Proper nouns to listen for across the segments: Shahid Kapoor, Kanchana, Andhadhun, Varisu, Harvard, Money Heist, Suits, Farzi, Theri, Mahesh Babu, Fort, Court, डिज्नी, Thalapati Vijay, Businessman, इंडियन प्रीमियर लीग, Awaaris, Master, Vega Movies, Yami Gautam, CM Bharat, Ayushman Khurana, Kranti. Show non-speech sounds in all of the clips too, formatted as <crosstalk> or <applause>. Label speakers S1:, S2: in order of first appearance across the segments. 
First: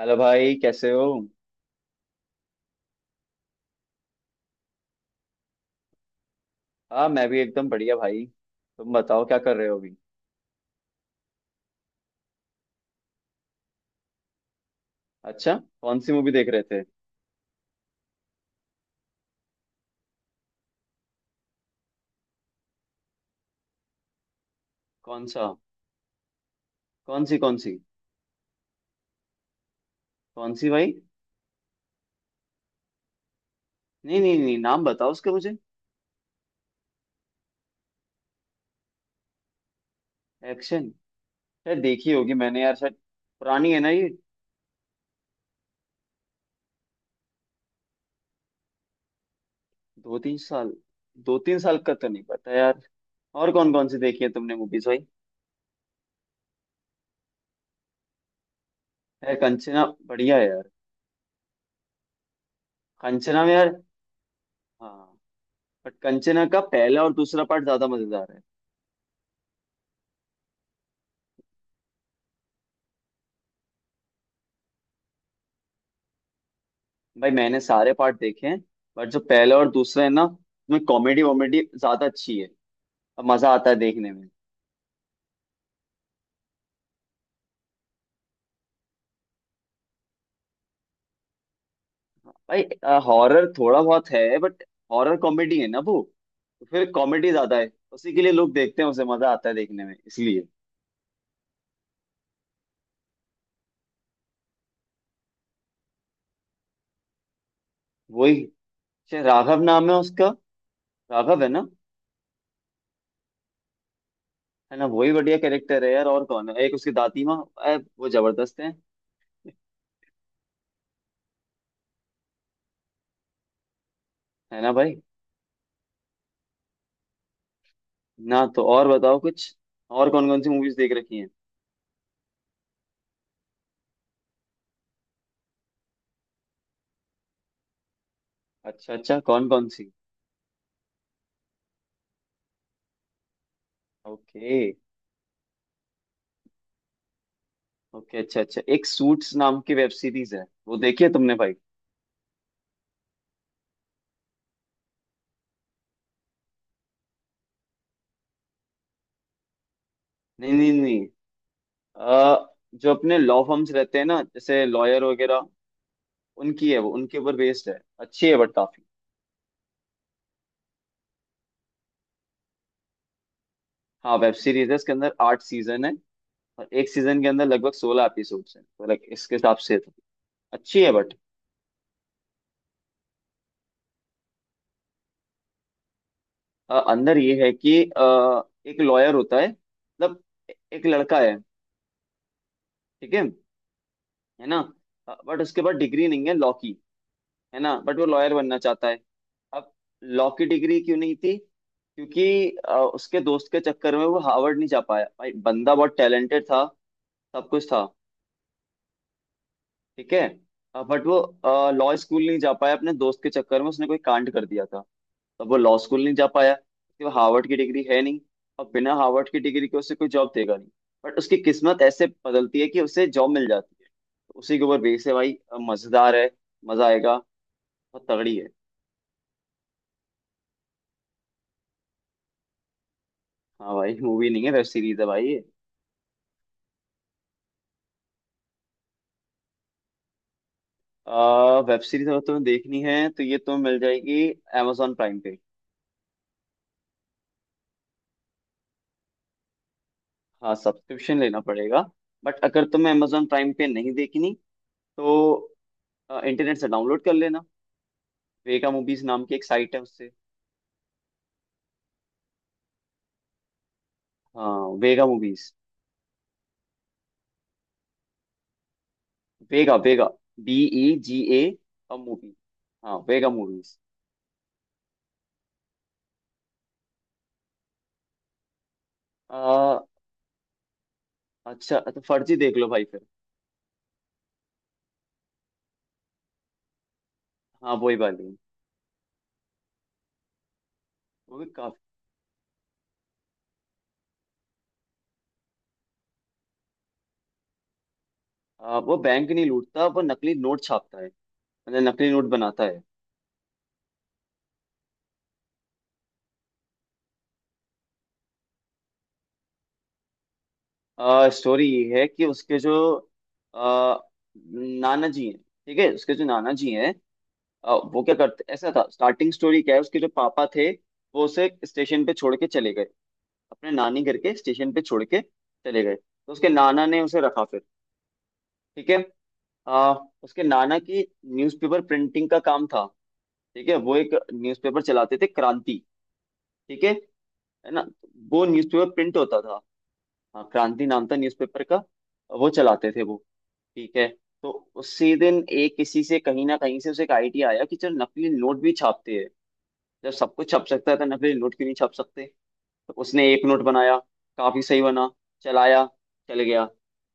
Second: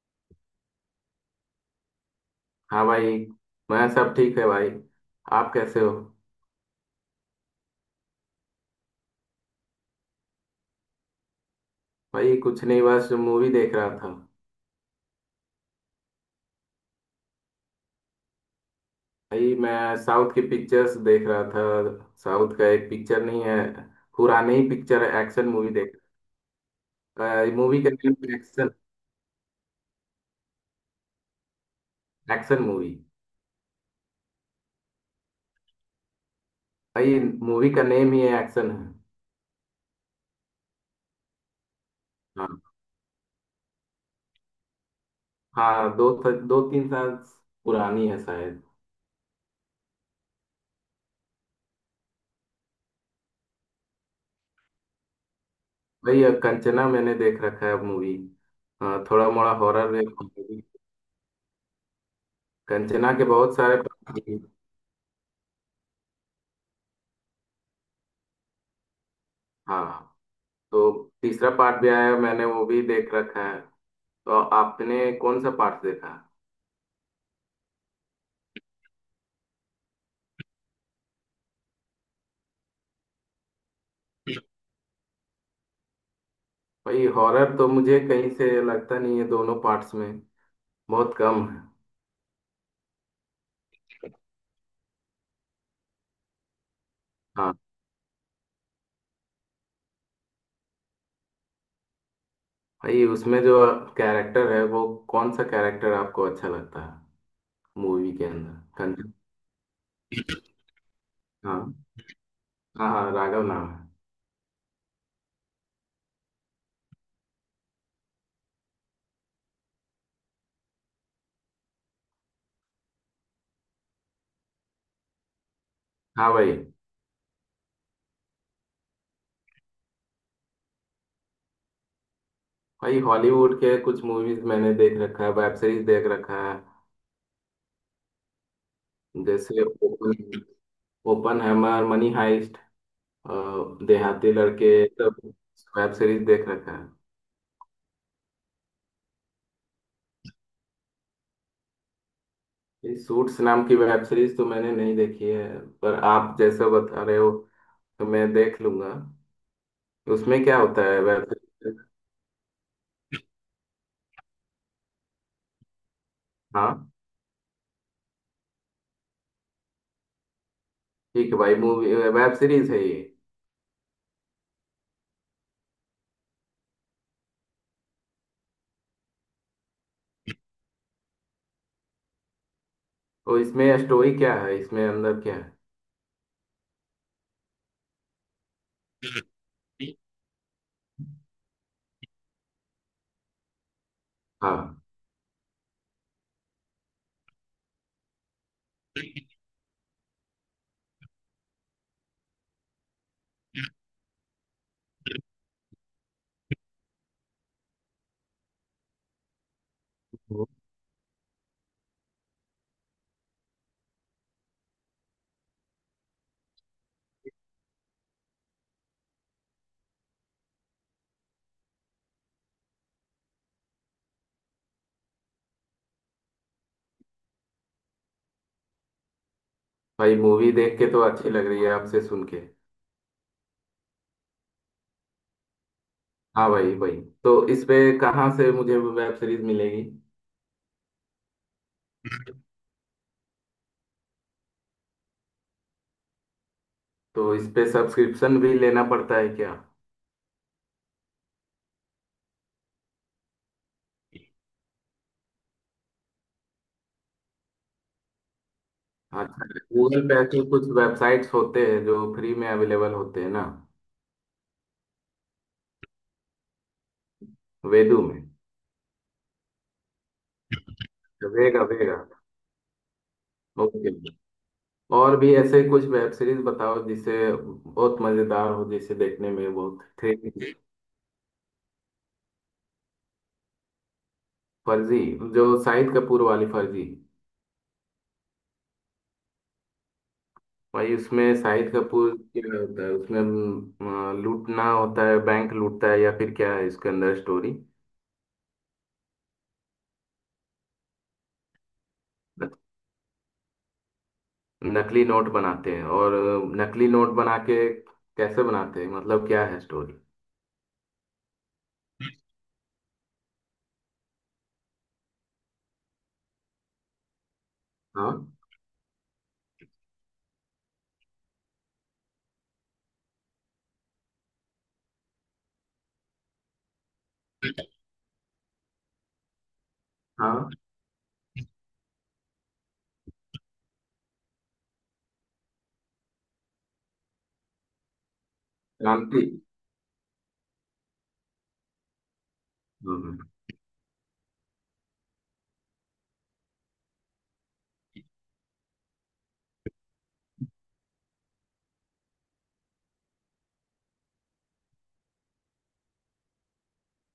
S1: Hello भाई, कैसे हो?
S2: हाँ भाई। मैं सब ठीक है भाई। आप कैसे हो?
S1: हाँ, मैं भी एकदम बढ़िया भाई। तुम बताओ, क्या कर रहे हो अभी?
S2: भाई कुछ नहीं, बस मूवी देख रहा था।
S1: अच्छा, कौन सी मूवी देख रहे थे?
S2: भाई मैं साउथ की पिक्चर्स देख रहा था। साउथ का एक पिक्चर नहीं है, पुरानी ही पिक्चर है,
S1: कौन सा,
S2: एक्शन मूवी देख।
S1: कौन सी कौन सी?
S2: मूवी का नेम एक्शन।
S1: कौन सी भाई?
S2: Action movie.
S1: नहीं नहीं नहीं, नाम बताओ उसका मुझे।
S2: भाई मूवी का नेम ही है, एक्शन है।
S1: एक्शन, शायद देखी होगी
S2: हाँ।
S1: मैंने यार, शायद। पुरानी है ना ये?
S2: हाँ, दो दो तीन साल पुरानी है शायद।
S1: दो तीन साल, दो तीन साल का तो नहीं पता यार। और कौन कौन सी देखी है तुमने मूवीज भाई?
S2: भाई कंचना मैंने देख रखा है मूवी। थोड़ा
S1: यार
S2: मोड़ा
S1: कंचना
S2: हॉरर है।
S1: बढ़िया है यार।
S2: कंचना के
S1: कंचना में
S2: बहुत
S1: यार,
S2: सारे पार्ट हैं।
S1: हाँ, बट कंचना का पहला और दूसरा पार्ट ज्यादा मजेदार है।
S2: हाँ, तो तीसरा पार्ट भी आया, मैंने वो भी देख रखा है। तो आपने कौन सा पार्ट देखा?
S1: भाई मैंने सारे पार्ट देखे हैं, बट जो पहला और दूसरा है ना उसमें कॉमेडी वॉमेडी ज्यादा अच्छी है और मजा आता है देखने में।
S2: भाई हॉरर तो मुझे कहीं से लगता नहीं है दोनों पार्ट्स में, बहुत कम है।
S1: भाई हॉरर थोड़ा बहुत है बट, हॉरर कॉमेडी है ना वो, तो फिर कॉमेडी
S2: हाँ।
S1: ज्यादा है, उसी के लिए लोग देखते हैं, उसे मजा आता है देखने में इसलिए।
S2: भाई उसमें जो कैरेक्टर है वो, कौन सा कैरेक्टर आपको अच्छा लगता है मूवी के
S1: वही,
S2: अंदर? कंचन।
S1: शायद राघव नाम है उसका, राघव है ना?
S2: हाँ। हाँ हाँ, राघव नाम है।
S1: है ना, वही बढ़िया कैरेक्टर है यार। और कौन है, एक उसकी दादी माँ, वो जबरदस्त है। है ना भाई?
S2: हाँ भाई।
S1: ना तो और बताओ कुछ, और कौन कौन सी मूवीज देख रखी हैं?
S2: भाई हॉलीवुड के कुछ मूवीज मैंने देख रखा है, वेब सीरीज देख रखा है।
S1: अच्छा अच्छा, कौन
S2: जैसे
S1: कौन सी?
S2: Open, Oppenheimer, money heist, अ, देहाती
S1: ओके,
S2: लड़के, सब वेब सीरीज देख रखा है।
S1: ओके, अच्छा अच्छा, एक सूट्स नाम की वेब सीरीज है, वो देखी है तुमने भाई?
S2: ये सूट्स नाम की वेब सीरीज तो मैंने नहीं देखी है, पर आप जैसा बता रहे हो तो मैं देख लूंगा। उसमें
S1: नहीं
S2: क्या
S1: नहीं
S2: होता है
S1: नहीं,
S2: वेब सीरीज?
S1: जो अपने लॉ फर्म्स रहते हैं ना, जैसे लॉयर वगैरह, उनकी है वो,
S2: हाँ।
S1: उनके ऊपर बेस्ड है। अच्छी है बट काफी।
S2: ठीक है भाई, मूवी वेब सीरीज है ये?
S1: हाँ, वेब सीरीज है, इसके अंदर 8 सीजन है और एक सीजन के अंदर लगभग 16 एपिसोड्स हैं, तो like इसके हिसाब से तो अच्छी है बट।
S2: तो इसमें स्टोरी क्या है, इसमें अंदर क्या है?
S1: अंदर ये है कि एक लॉयर होता है, मतलब एक लड़का है, ठीक है ना,
S2: हाँ
S1: बट उसके पास डिग्री नहीं है लॉ की, है ना, बट वो लॉयर बनना चाहता है। अब, लॉ की डिग्री क्यों नहीं थी, क्योंकि उसके दोस्त के चक्कर में वो हार्वर्ड नहीं जा पाया। भाई बंदा बहुत टैलेंटेड था, सब कुछ था, ठीक है, बट वो लॉ स्कूल नहीं जा पाया, अपने दोस्त के चक्कर में उसने कोई कांड कर दिया था, तब वो लॉ स्कूल नहीं जा पाया, क्योंकि वो हार्वर्ड की डिग्री है नहीं, और बिना हार्वर्ड की डिग्री के उसे कोई जॉब देगा नहीं, बट उसकी किस्मत ऐसे बदलती है कि उसे जॉब मिल जाती है। तो उसी के ऊपर बेस है भाई, मजेदार है, मजा आएगा, बहुत तगड़ी है।
S2: भाई, मूवी देख के तो अच्छी लग रही है आपसे सुन के।
S1: हाँ भाई, मूवी नहीं है वेब सीरीज है भाई।
S2: हाँ भाई भाई। तो इस पे कहाँ से मुझे वेब सीरीज मिलेगी?
S1: वेब सीरीज अगर तुम्हें देखनी है तो ये तुम्हें मिल जाएगी amazon प्राइम पे।
S2: तो इस पे सब्सक्रिप्शन भी लेना पड़ता है क्या?
S1: हाँ, सब्सक्रिप्शन लेना पड़ेगा, बट अगर तुम्हें amazon प्राइम पे नहीं देखनी तो इंटरनेट से डाउनलोड कर लेना। वेगा मूवीज नाम की एक
S2: अच्छा,
S1: साइट है,
S2: गूगल
S1: उससे।
S2: पे ऐसे कुछ वेबसाइट्स होते हैं जो फ्री में अवेलेबल होते हैं ना।
S1: हाँ, वेगा मूवीज।
S2: वेदू में।
S1: Vega Vega, B E G
S2: तो
S1: ए
S2: वेगा वेगा।
S1: मूवी। हाँ, वेगा मूवीज।
S2: ओके। और भी ऐसे कुछ वेब सीरीज बताओ जिसे बहुत मजेदार हो, जिसे देखने में बहुत
S1: आ,
S2: थ्रिल।
S1: अच्छा तो फर्जी देख लो भाई फिर।
S2: फर्जी, जो शाहिद कपूर वाली फर्जी?
S1: हाँ, वही वाली,
S2: भाई उसमें
S1: वो भी
S2: शाहिद
S1: काफी।
S2: कपूर, क्या होता है उसमें, लूटना होता है, बैंक लूटता है या फिर क्या है इसके अंदर स्टोरी?
S1: वो बैंक नहीं लूटता, वो नकली नोट छापता है, मतलब नकली नोट बनाता है।
S2: नकली नोट बनाते हैं और नकली नोट बना के कैसे बनाते हैं, मतलब क्या है स्टोरी?
S1: स्टोरी ये है कि उसके जो अ, नाना जी हैं, ठीक है, उसके जो नाना जी हैं, वो
S2: हाँ।
S1: क्या करते ऐसा था। स्टार्टिंग स्टोरी क्या है, उसके जो पापा थे वो उसे स्टेशन पे छोड़ के चले गए, अपने नानी घर के स्टेशन पे छोड़ के चले गए, तो उसके नाना ने उसे रखा फिर। ठीक है, अ, उसके
S2: हाँ,
S1: नाना की न्यूज़पेपर प्रिंटिंग का काम था। ठीक है, वो एक न्यूज़पेपर चलाते थे, क्रांति, ठीक है ना, वो न्यूज़पेपर प्रिंट
S2: क्रांति।
S1: होता था। हाँ, क्रांति नाम था न्यूज़पेपर का, वो चलाते थे वो,
S2: हम्म।
S1: ठीक है। तो उसी दिन एक किसी से, कहीं ना कहीं से उसे एक आइडिया आया कि चल नकली नोट भी छापते हैं। जब सब कुछ छप सकता है तो नकली नोट क्यों नहीं छप सकते? तो उसने एक नोट बनाया, काफी सही बना, चलाया, चल गया,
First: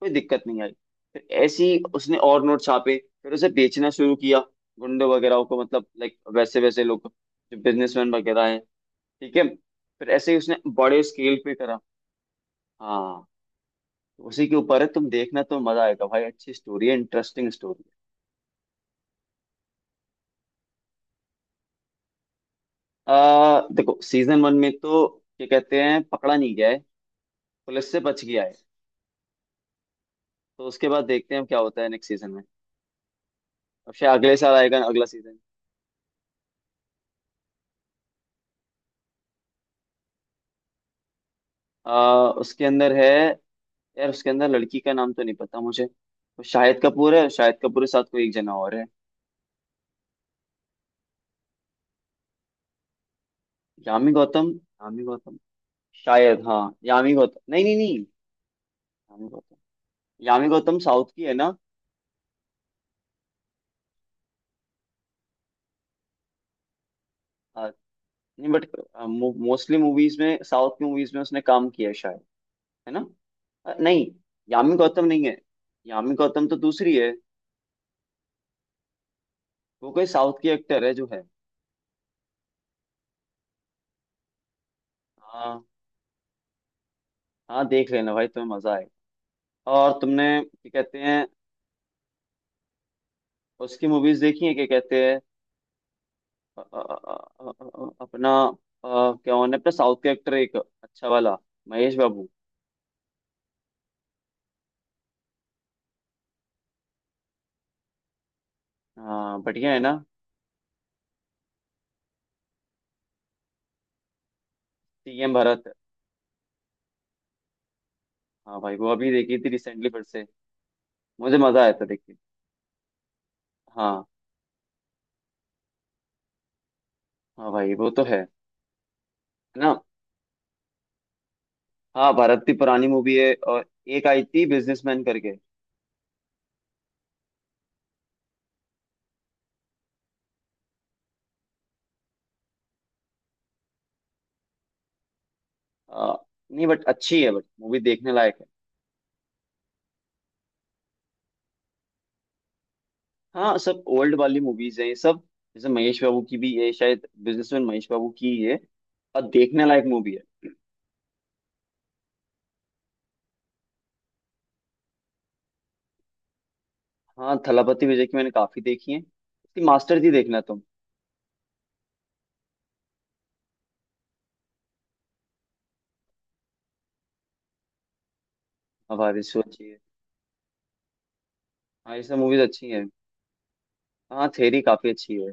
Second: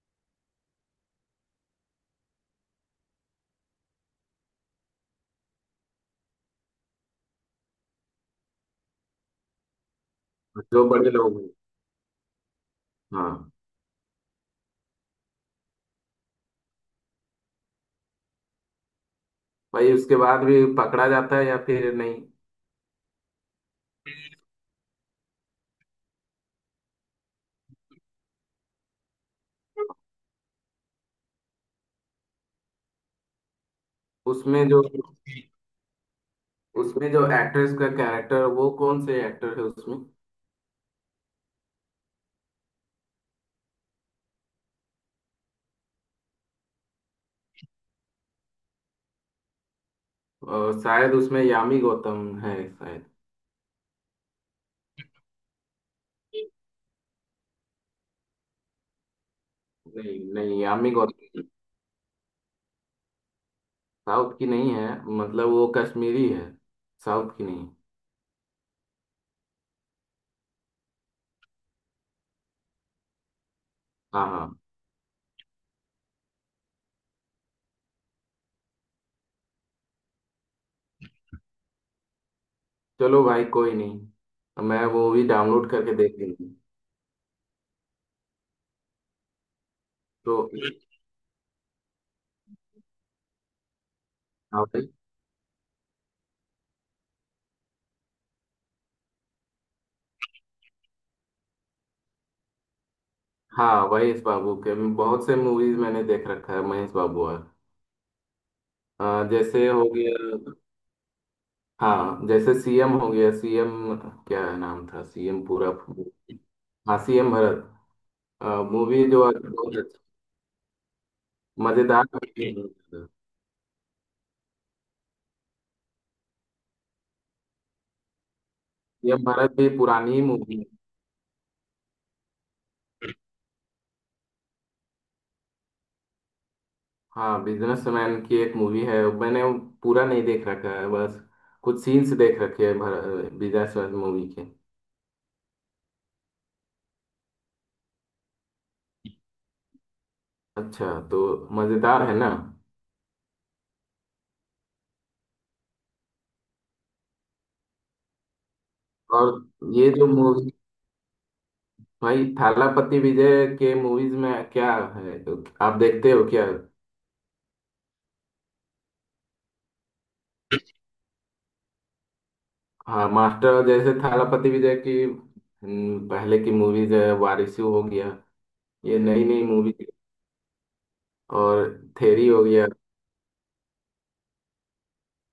S1: कोई दिक्कत नहीं आई। फिर ऐसे ही उसने और नोट छापे, फिर उसे बेचना शुरू किया, गुंडे वगैरह को, मतलब लाइक वैसे वैसे लोग जो बिजनेसमैन वगैरह हैं, ठीक है, फिर ऐसे ही उसने
S2: जो
S1: बड़े
S2: बड़े बिल्कुल
S1: स्केल
S2: लोग हैं।
S1: पे करा। हाँ,
S2: हाँ
S1: उसी के ऊपर है। तुम देखना तो मजा आएगा भाई, अच्छी स्टोरी है, इंटरेस्टिंग स्टोरी।
S2: भाई। उसके बाद भी पकड़ा जाता है या फिर नहीं?
S1: देखो सीजन वन में तो क्या कहते हैं, पकड़ा नहीं गया है, पुलिस से बच गया है। तो उसके बाद देखते हैं क्या होता है नेक्स्ट सीजन में। अब शायद अगले साल
S2: उसमें जो
S1: आएगा अगला सीजन।
S2: उसमें जो एक्ट्रेस का कैरेक्टर, वो कौन से एक्टर है उसमें?
S1: उसके अंदर है, यार उसके अंदर लड़की का नाम तो नहीं पता मुझे। वो शाहिद कपूर है, शाहिद कपूर के साथ कोई एक जना और है।
S2: शायद उसमें यामी गौतम है शायद।
S1: यामी गौतम, यामी गौतम शायद, हाँ यामी गौतम। नहीं नहीं नहीं, यामी गौतम,
S2: नहीं
S1: यामी
S2: नहीं,
S1: गौतम
S2: यामी
S1: साउथ की है
S2: गौतम
S1: ना?
S2: साउथ की नहीं है, मतलब वो कश्मीरी है, साउथ की
S1: आ,
S2: नहीं।
S1: नहीं बट मोस्टली मूवीज में, साउथ की मूवीज में उसने काम किया है ना? नहीं,
S2: हाँ हाँ।
S1: यामी गौतम नहीं है, यामी गौतम तो दूसरी है, वो कोई साउथ की एक्टर है जो है।
S2: चलो भाई कोई नहीं, मैं वो भी
S1: हाँ,
S2: डाउनलोड करके देख लूंगी।
S1: हाँ, देख लेना भाई, तुम्हें मजा आएगा। और तुमने
S2: तो
S1: क्या कहते हैं, उसकी मूवीज देखी है
S2: हाँ
S1: क्या
S2: भाई।
S1: कहते हैं? अ, अ, अ, अ, अपना क्या होने, अपना साउथ के एक्टर, एक अच्छा वाला, महेश बाबू।
S2: हाँ, महेश बाबू के बहुत से मूवीज मैंने देख रखा है, महेश बाबू और अ,
S1: हाँ,
S2: जैसे
S1: बढ़िया है
S2: हो
S1: ना?
S2: गया। हाँ, जैसे सीएम हो गया, सीएम क्या नाम था
S1: सीएम
S2: सीएम पूरा?
S1: भरत,
S2: हाँ, सीएम भरत।
S1: हाँ भाई, वो
S2: मूवी
S1: अभी
S2: जो
S1: देखी
S2: आज
S1: थी
S2: बहुत
S1: रिसेंटली
S2: अच्छा
S1: फिर से, मुझे मजा आया था देख
S2: मजेदार
S1: के।
S2: movie है।
S1: हाँ, हाँ भाई वो तो है
S2: सीएम भरत भी
S1: ना?
S2: पुरानी ही मूवी है।
S1: हाँ, भारत की पुरानी मूवी है। और एक आई थी बिजनेसमैन करके।
S2: हाँ, बिजनेसमैन की एक मूवी है, मैंने वो पूरा नहीं देख रखा है, बस कुछ सीन्स देख रखे हैं भर, बिजनेसमैन मूवी के।
S1: आ, नहीं बट अच्छी है, बट मूवी देखने लायक है।
S2: अच्छा, तो मजेदार है ना?
S1: हाँ, सब ओल्ड वाली मूवीज हैं ये सब, जैसे महेश बाबू की भी, ये शायद बिजनेसमैन महेश बाबू की ही है। और
S2: और
S1: देखने लायक
S2: ये जो
S1: मूवी है।
S2: मूवी, भाई थालापति विजय के मूवीज में क्या है, आप देखते हो क्या?
S1: हाँ, थलापति विजय की मैंने काफी देखी है। इसकी मास्टर जी देखना तुम।
S2: हाँ, मास्टर जैसे थालापति विजय की, पहले की मूवीज है, वारिसू हो गया, ये नई
S1: आवारिस वो
S2: नई
S1: अच्छी
S2: मूवी
S1: है,
S2: और
S1: हाँ ये सब
S2: थेरी
S1: मूवीज
S2: हो गया।
S1: अच्छी है। हाँ, थेरी काफी अच्छी है,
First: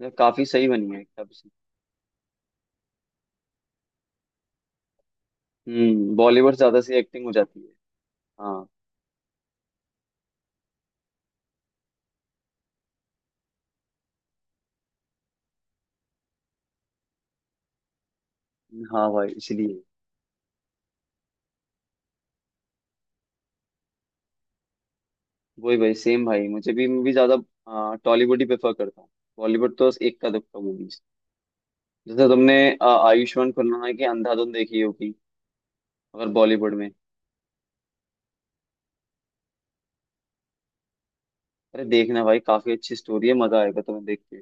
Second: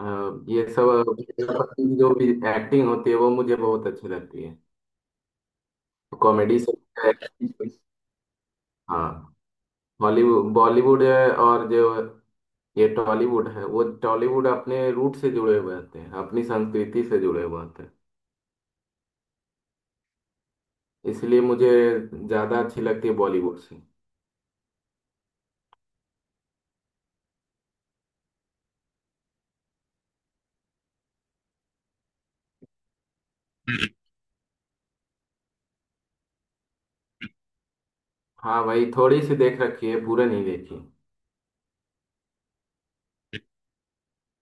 S2: अ,
S1: मतलब काफी
S2: ये
S1: सही
S2: सब
S1: बनी है, काफी सही।
S2: थालापति की जो भी एक्टिंग होती है वो मुझे बहुत अच्छी लगती है,
S1: हम्म, बॉलीवुड
S2: कॉमेडी से।
S1: ज्यादा सी एक्टिंग हो जाती है।
S2: <laughs>
S1: हाँ,
S2: हाँ, हॉलीवुड बॉलीवुड है, और जो ये टॉलीवुड है, वो टॉलीवुड अपने रूट से जुड़े हुए होते हैं, अपनी संस्कृति से जुड़े हुए होते हैं,
S1: हाँ भाई, इसलिए
S2: इसलिए मुझे ज्यादा अच्छी लगती है बॉलीवुड से।
S1: वही भाई, सेम भाई, मुझे भी मूवी ज्यादा टॉलीवुड ही प्रेफर करता हूँ। बॉलीवुड तो एक का दुक्का मूवी, जैसे तुमने आयुष्मान खुराना की अंधाधुन देखी होगी अगर बॉलीवुड में।
S2: हाँ भाई, थोड़ी सी देख रखी है, पूरा नहीं देखी।
S1: अरे देखना भाई, काफी अच्छी स्टोरी है, मजा आएगा तुम्हें देख के।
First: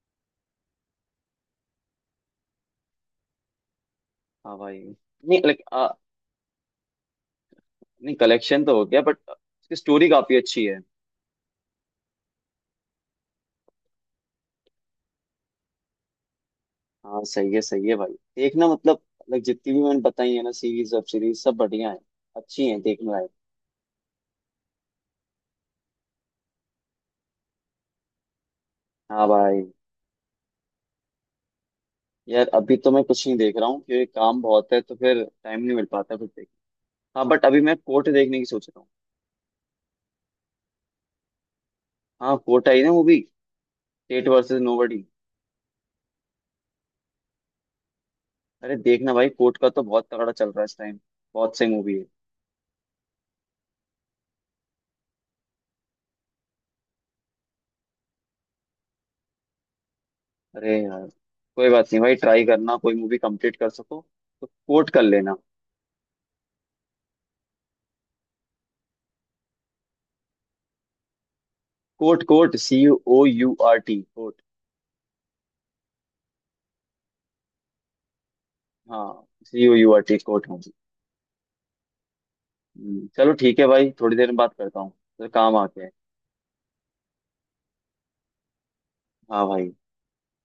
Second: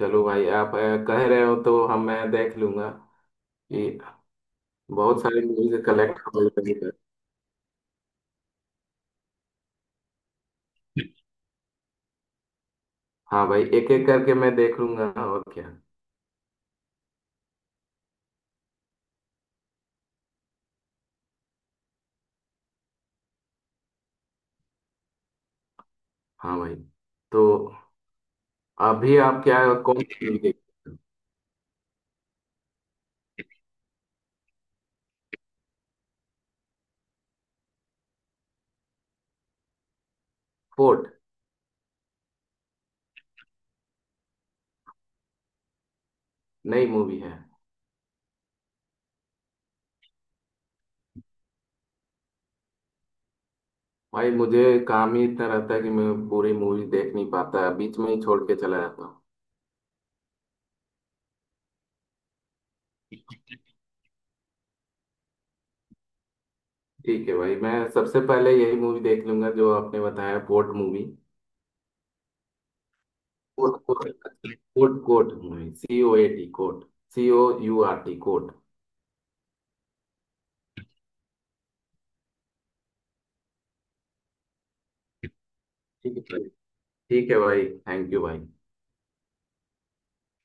S2: चलो भाई, आप कह रहे हो, तो हम मैं देख लूंगा, कि
S1: हाँ भाई,
S2: बहुत
S1: नहीं
S2: सारी
S1: लाइक,
S2: मूवीज कलेक्ट हो गई है।
S1: नहीं कलेक्शन तो हो गया बट उसकी स्टोरी काफी अच्छी है।
S2: हाँ भाई, एक एक करके मैं देख लूंगा और क्या।
S1: हाँ, सही है भाई। देखना मतलब, लाइक जितनी भी मैंने बताई है ना, सीरीज वेब सीरीज सब बढ़िया है, अच्छी है देखने लायक।
S2: हाँ भाई। तो अभी
S1: हाँ
S2: आप
S1: भाई,
S2: क्या, कौन सी मूवी देख रहे हो?
S1: यार अभी तो मैं कुछ नहीं देख रहा हूँ, क्योंकि काम बहुत है तो फिर टाइम नहीं मिल पाता, फिर देख। हाँ बट अभी मैं कोर्ट देखने की सोच रहा हूँ।
S2: फोर्ट
S1: हाँ, कोर्ट आई ना मूवी, स्टेट वर्सेस नोबडी।
S2: नई मूवी है?
S1: अरे देखना भाई, कोर्ट का तो बहुत तगड़ा चल रहा है इस टाइम, बहुत सही मूवी है।
S2: भाई मुझे काम ही इतना रहता है कि मैं पूरी मूवी देख नहीं पाता, बीच में ही छोड़ के चला जाता हूँ।
S1: अरे यार कोई बात नहीं भाई, ट्राई करना कोई मूवी कंप्लीट कर सको, तो कोर्ट कर लेना।
S2: ठीक है भाई, मैं सबसे पहले यही मूवी देख लूंगा जो आपने बताया, fort movie.
S1: Court, court, C O U
S2: coat
S1: R
S2: coat.
S1: T court.
S2: Coat coat movie, COAT coat. COURT coat.
S1: हाँ, COURT कोर्ट होगी। चलो ठीक है भाई, थोड़ी देर में बात करता हूँ, तो काम आ गया है।
S2: ठीक है भाई। ठीक है भाई, थैंक यू भाई।
S1: हाँ भाई।